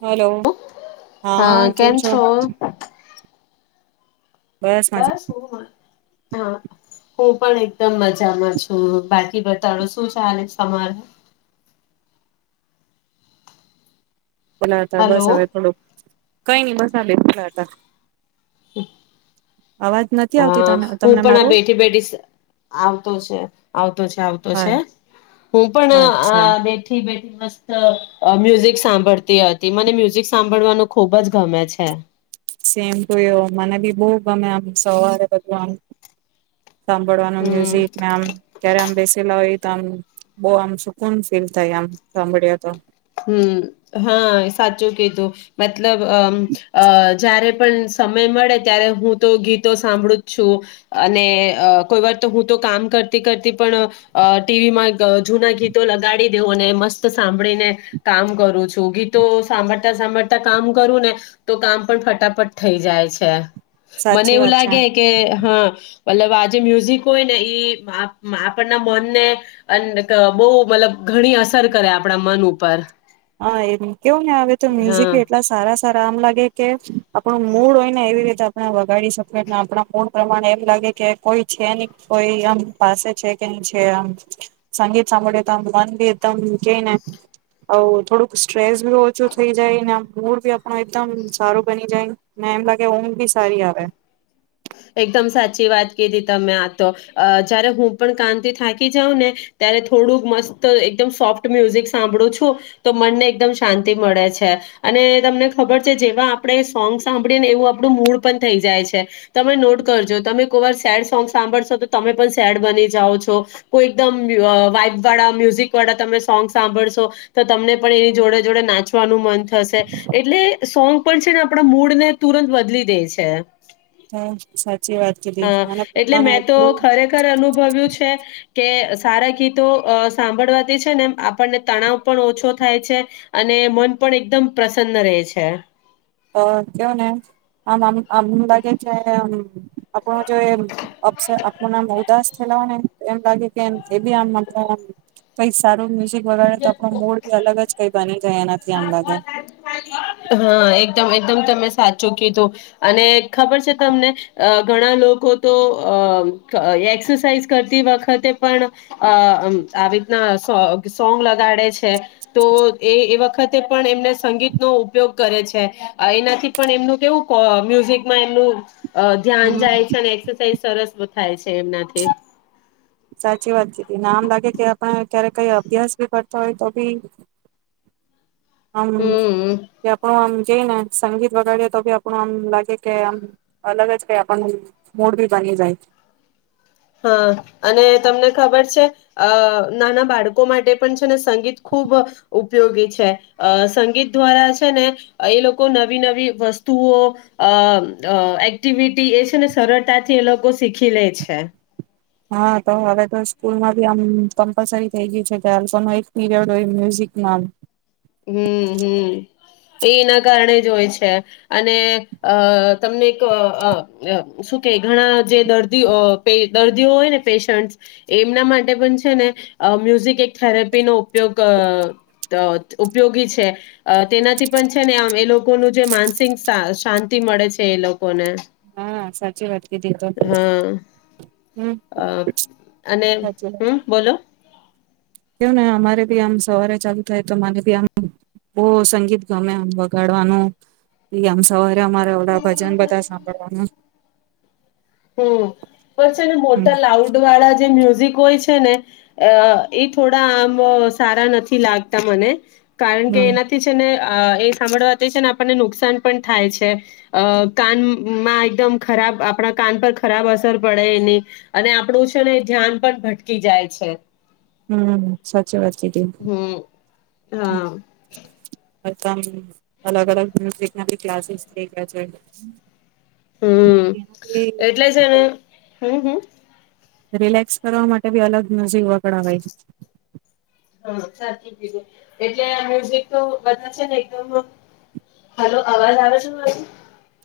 Hello હા કેમ છો? બસ હું મ હા હું પણ એકદમ મજામાં છું બાકી બતાડો શું ચાલે તમારે? ના ત બસ હલો હવે થોડુંક કઈ નઈ બસ [unintelligible] પલાટા [inaudible] અ આવતી તને હું તમને પણ મારો આ બેઠી બેઠી આવતો છે આવતો છે આવતો હા છે હ હું પણ અચ્છા આ બેઠી બે મસ્ત મ્યુઝિક સાંભળતી હતી મને મ્યુઝિક સાંભળવાનું ખુબ જ ગમે છે. સેમ ટુ યુ મને બી બઉ ગમે આમ સવારે બધું આમ. સાંભળવાનું હમ મ્યુઝિક મેમ ક્યારે આમ બેસ લઇ તો આમ બો આમ સુકૂન ફીલ થાય આમ સંભળાય તો. હમ હા સાચું કે તો મે મતલબ, જ્યારે પણ સમય મળે ત્યારે, હું તો ગીતો સાંભળું જ છું, અને કોઈ વાર તો હું તો કામ કરતી-કરતી પણ ટીવીમાં જૂના ગીતો લગાડી દેઉં અને મસ્ત સાંભળીને. કામ કરું છું, ગીતો સાંભળતા સાંભળતા કામ કરું ને, તો કામ પણ ફટાફટ થઈ જાય છે. મને સાચી એવું વાત છે લાગે કે, હા. મતલબ, આ જે મ્યુઝિક હોય ને, ઈ આપણના મનને બહુ, મતલબ, ઘણી અસર કરે, આપણા મન ઉપર. હા, એમ કેવું ને આવે, તો મ્યુઝિકી હા એટલા સારા. તારા આમ લાગે કે, આપણું મૂડ હોય ને, એવી રીતે આપણે વગાડી શકીએને, આપણા મૂડ પ્રમાણે. એમ લાગે કે કોઈ છે, કોઈ આમ પાસે છે કે ન છે. આમ સંગીત સાંભળએ તો, આમ મન બી એકદમ કેઈને. થોડુંક સ્ટ્રેસ બી ઓછું થઈ જાય ને, મૂડ બી આપણો એકદમ સારો બની જાય ને, એમ લાગે ઉધ બી સારી આવે. એકદમ સાચી વાત કીધી તમે. આ તો જયારે હું પણ કામ થી થાકી જાઉં ને, ત્યારે થોડુંક મસ્ત એકદમ સોફ્ટ મ્યુઝિક સાંભળું છું, તો મનને એકદમ શાંતિ મળે છે. અને તમને ખબર છે, જેવા આપણે સોંગ સાંભળીએ ને, એવું આપણું મૂળ પણ થઈ જાય છે. તમે નોટ કરજો, તમે કોઈ વાર સેડ સોંગ સાંભળશો, તો તમે પણ સેડ બની જાઓ છો. કોઈ એકદમ વાઈબ વાળા મ્યુઝિક વાળા તમે સોંગ સાંભળશો, તો તમને પણ એની જોડે-જોડે નાચવાનું મન થશે, એટલે સોંગ. પણ છે ને, આપણા મૂડ ને તુરંત બદલી દે છે. હ, સાચું. હા, એટલે મેં તો ખરેખર અનુભવ્યું છે. કે, સારા ગીતો સાંભળવાથી છે ને, એમ આપણને તણાવ પણ ઓછો થાય છે અને મન પણ એકદમ પ્રસન્ન રહે છે. અ, કેવું ને, આમ આમ આમ લાગે છે ને આપણ જે અસર આપ નામ. ઉદાસ થયા હોય ને, એમ લાગે કે એ બી આમ કંઈક સારું. ગીત વગાડે, તો આપણો મૂડ ભી અલગ જ કંઈ બની જાય, એનાથી આમ લાગે. હા એકદમ એકદમ તમે સાચું કીધું. અને ખબર છે તમને, ઘણા લોકો તો અ એક્સરસાઇઝ કરતી વખતે પણ અ આવી રીતના. સોંગ લગાડે છે, તો એ એ વખતે પણ એમને સંગીતનો ઉપયોગ કરે છે. એનાથી પણ એમનું, કેવું મ્યુઝિકમાં એમનું. અ, ધ્યાન હમ જાય છે, અને એક્સરસાાઈઝ સરસ બો થાય છે, એમનાથી. સાચી વાતને, આમ લાગે કે આપણે ક્યારે કંઈ અભ્યાસ ભી કરતા હોય, તો ભી હમ, કે આપણો આમ કે ને, સંગીત વગાડીએ તો બી, આપણું આમ લાગે કે આમ અલગ જ, કે આપણો મૂડ બી બની જાય. હા, અને તમને ખબર છે? અ નાના બાળકો માટે પણ છે ને, સંગીત ખૂબ ઉપયોગી છે. અ સંગીત દ્વારા છે ને, એ લોકો નવી-નવી વસ્તુઓ અ એક્ટિવિટી એ છે ને, સરળતાથી એ લોકો શીખી લે છે. હા, તો હવે તો સ્કૂલમાં બી આમ કમ્પલસરી થઈ ગયું છે, એક પીરિડ હોય મ્યુઝિકમાં. હમ હમ, એ એના કારણે જ હોય છે. અને અ તમને એક શું કે, ઘણા જે દર્દીઓ દર્દીઓ હોય ને, પેશન્ટ એમના માટે પણ છે ને મ્યુઝિક એક થેરેપીનો ઉપયોગ ઉપયોગી છે. તેનાથી પણ છે ને, આમ, એ લોકોનું જે માનસિક શાંતિ મળે છે, એ લોકોને. હા, સાચી વાત કીધી. તો હા હમ, અને સાચી વાત. હમ બોલો કેવું ને, અમારે ભી આમ સવારે ચાલુ થાય, તો મને બી આમ બહુ સંગીત ગમે, આમ વગાડવાનું આમ સવારે. અમારે ઓડા ભજન, બધા સાંભળવાનું. હમ, પણ છે ને, હમ મોટા લાઉડ વાળા જેમ. જે હોય છે ને, એ થોડા આમ સારા નથી લાગતા મને. કારણ કે હમ એનાથી છે ને. અ એ સાંભળવા તે છે ને, આપણને નુકસાન પણ થાય છે, અ કાનમાં એકદમ ખરાબ આપણા. કાન પર ખરાબ અસર પડે એની અને આપણું છે ને ધ્યાન પણ ભટકી જાય છે હમ સાચી વાતતીી હમ હા હતી મ અલગ અલગ મ્યુઝિક ના બી ક્લાસીસ થઈ ગયા હમ એનાથી એટલે છે ને હમ હમ રિલેક્સ કરવા માટે બી અલગ મ્યુઝિક વકડવાય છે હા સાચી પી છે એટલે મ્યુઝિક તો બધા છે ને એકદમ હાલ અવાજ આવે છેછ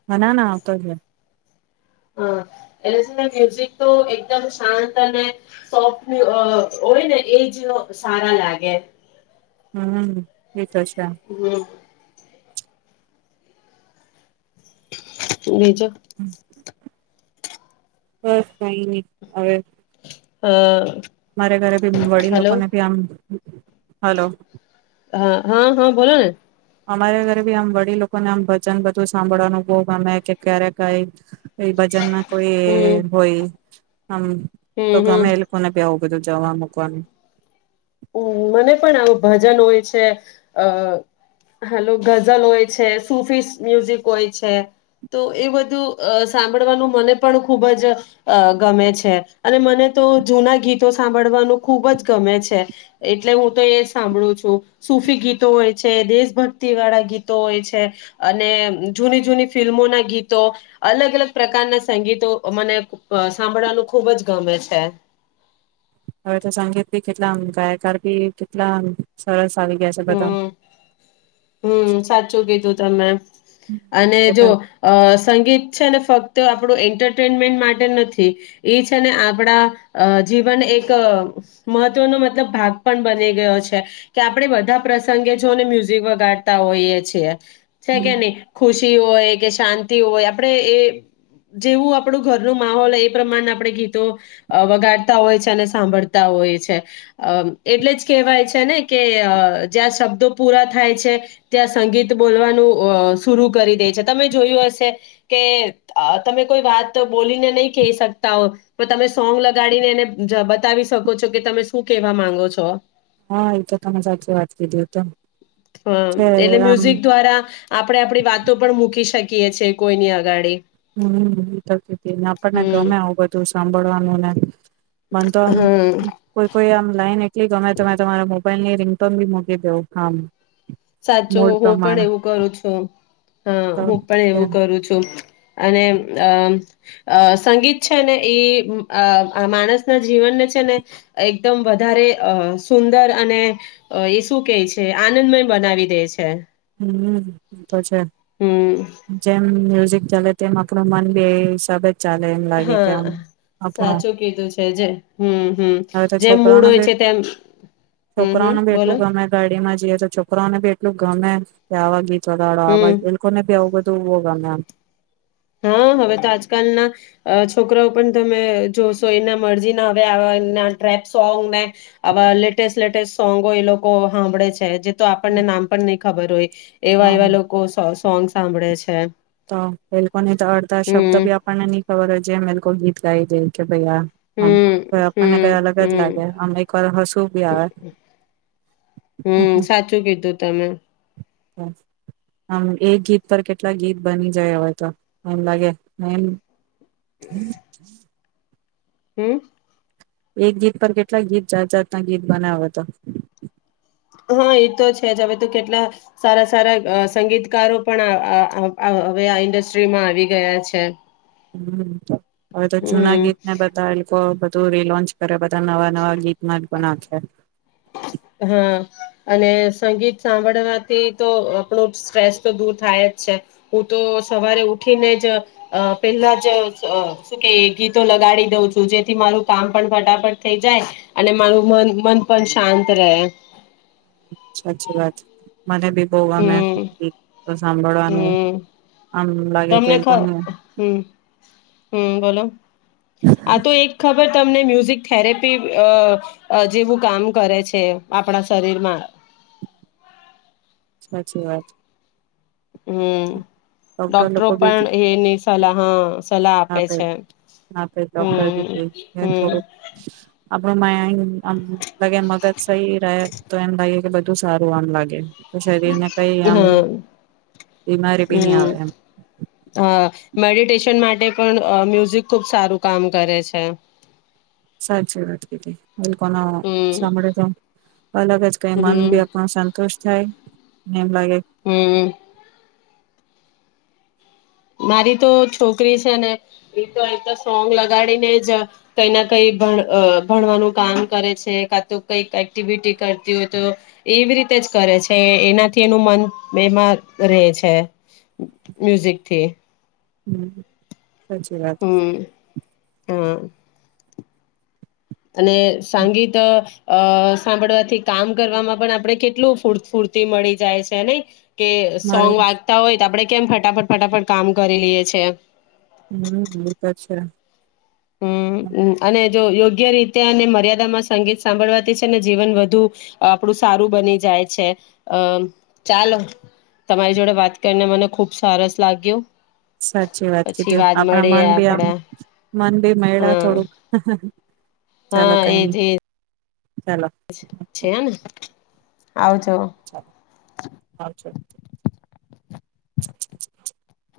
હના ના આવતો જ હા એટલે તને મ્યુઝિક તો એકદમ શાંત અને સોફ્ટ હોય ને એ જ સારા લાગે હમ વિતોષા હમ એજો બસ કઈ નઈ હવે અ મારે ઘરે ભી વડી હલો લોકો ને ભી આમ હલો હા હા હા બોલો ને અમારા ઘરે ભી આમ વડી લોકો ને આમ ભજન બધું સાંભળવાનું બહ ગમે કે ક્યારે કઈ કો ભજન ના કોઈ હમ હોય હમ તો હમ ગમે હમ એ લોકોને પ આવ તો જવા મકવાનું હમ મને પણ આવું ભજન હોય છે અ હલો ગઝલ હોય છે સુફી મ્યુઝિક હોય છે તો એ બધું અ સાંભળવાનું મને પણ ખૂબ જ ગમે છે અને મને તો જૂના ગીતો સાંભળવાનું ખૂબ જ ગમે છે એટલે હું તો એ જ સાંભળું છું સફી ગીતો હોય છે દેશભક્તિ વાળા ગીતો હોય છે અને જૂની જૂની ફિલ્મોના ગીતો અલગ અલગ પ્રકારના સંગીતો મને સાંભળવાનું ખૂબ જ ગમે છે હવે તો સંગીત બી કેટલા ગાયકાર ભી કેટલા સરસ ગયા છે બધા હમ હમ સાચું કીધું તમે અને એટલે જો સંગીત છે ને ફક્ત આપણું એન્ટરટેનમેન્ટ માટે નથી એ છે ને આપણા જીવન એક મહત્વનો મતલબ ભાગ પણ બની ગયો છે કે આપડણે બધા પ્રસંગે જોને મ્યુઝિક વગાડતા હોઈએ છીએ છે કેને ખુશી હોય કે શાંતિ હોય આપણે એ જેવું આપણું ઘર ન માહોલ એ પ્રમાણે આપણે ગીતો વગાડતા હોય છે અને સાંભળતા હોય છે એટલે જ કેહેવાય છે ને કે જ્યાં શબ્દો પૂરા થાય છે ત્યાં સંગીત બોલવાનું શરુ કરી દે છે તમે જોયું હશે કે તમે કોઈ વાત બોલીને નહી કહી શકતા હો તો તમે સોંગ લગાડીને એને બતાવી શકો છો કે તમે શું કેહેવા માંગો છો હા એ તો તમે સાચી વાત કીધી હત હ એટલે મ્યુઝિક દ્વારા આપણે આપણી વાતો પણ મૂકી શકીએ ક છે કોઈ નની અગાડી હમને આપણને ગમે હમ આવું બધું સંંભળવાનું મન તો આમ હમ કોઈ કોઈ આમ લાઈને ગમે તમે તમારો ભ મોલ ની રિંગટોન ભી મકી દેવ કામ સાચું હું પણ એવું કરું છું હા તો હું પણ એવું કરું છું અને અ સંગીત છે ને એ માણસના જીવનને છે ને એકદમ વધારે અ સુંદર અને એ શું કે છે આનંદમય બનાવી દે છે હમ છે હમ જેમ ચાલે તેમ આપણું મન બ હિસાબે જ ચાલે એમ લાગે કે આમ હા આપણો સાચું કીધું છે જે હમ હમ હવે તો જેમ મૂળ છોકરાઓને હોય બી છે તેમ હમ હમ છોકરાઓને બી બોલો એટલું ગમે ગાડીમાં તો છોકરાઓને ભી એટલું ગમે આવવાાગ ચોદાડ આવા હમ એલ્કોને ભી હો હોવા મે હા હવે તો આજકાલના છોકરાઓ પણ તમે જોશો એના મરજી ના હવે આવા ટ્રેપ સોંગ ને આવા લેટેસ્ટ લેટેસ્ટ સોંગો એ લોકો સાંભળે છે તો આપણને નામ પણ નહી ખબર હોય એવા હા એવા લોકો સોંગ સાંભળે છે તો એલની તો અર્ધા શબ્દ હમ બી આપણને નઈ ખબર હો જેમલ ગીત [unintelligible] ભ હમ આપણને ક હમ અલગ જ હમ લાગે આમ એક વાર હશુંભી આવે હમ સાચું કીધું તમે આમ એ ગીત પર કેટલા ગીત બની જાય હવે તો એમ લાગેમ હમ હમ એક ગીત પર કેટલાક ગીત જાત જાતના ગીત બનાવ હતા હા એ તો છે જ હવે તો કેટલા સારા સારા સંગીતકારો પણ હવે આ ઇન્ડસ્ટ્રીમાં આવી ગયા છે હમ હવે તો જુના હમ ગીત ને બતાવેલ તું રીલોન્ચ કરે બધા નવા નવા ગીતમાં જ બ નાખે હા અને સંગીત સાંભળવાથી તો આપણો સ્ટ્રેસ તો દૂર થાય જ છે હું તો સવારે ઉઠીને જ પેલા જ શું કે ગીતો લગાડી દઉં છું જેથી મારું કામ પણ ફટાફટ થઈ જાય અને મારું મન મન પણ શાંત ર સાચી વાત મને બી પોવા મે હમ સાંભળવાનું હમ આમ લાગે કે તમને કો ખ હમ હમ બોલો આ તો એક ખબર તમને મ્યુઝિક થેરેપી જેવું કામ કરે છે આપણા શરીરમાં સાચી વાત હમ ડોક્ટર પણ એ નહી સલા હા ના ના ડોક્ટરી ક હમ હમ થોડો રમાયા આમ લગે મગજ સહી રહે તો એમ લાગે કે બધું ું સારું આન લાગે તો શરીરને કઈ આમ હા બીમારી બી નહી હમ આવે એમ હા મેડિટેશન માટે પણ મ્યુઝિક ખુબ સારું કામ કરે છે સાચી વાત કીધ કોનો હમ સાંભળે તો અલગ જ કઈ મન હમ ભી આપણ સંતુષ્ટ જય નિમ લાગે હમ મારી તો છોકરી છે ને એ તો એક તો સોંગ લગાડીને જ કઈ ના કઈ ભણવાનું કામ કરે છે કા તો કઈક એક્ટિવિટી કરતી હોય તો એવી રીતે જ કરે છે એનાથી એનું મન બેમાર રહે છે મ્યુઝિક છે હમ હમ હા અને સંગીત અ સાંભળવાથી કામ કરવામાં પણ આપડણે કેટલું ફૂતફૂર્તિ મળી જાય છે નહી કે મળે સોંગ વાગતા હોય તો આપણે કેમ ફટાફટ ફટાફટ કામ કરી લઈએ છે હમ એી તો છે હમ અને યોગ્ય રીતે અને મર્યાદામાં સંગીત સાંભળવાથી છે ને જીવન વધુ આપણું સારું બની જાય છે અમ ચાલો તમારી જોડે વાત કરીને મને ખુબ સરસ લાગ્યું સાચી વાત પછી કીધું આપણા મળીએ મન બી આમ આપડે મન ી મેડા હા થોડુંક ચાલો હા કઈ એજ નઈ એજ ચાલો છે ને આવ હછ [unintelligible]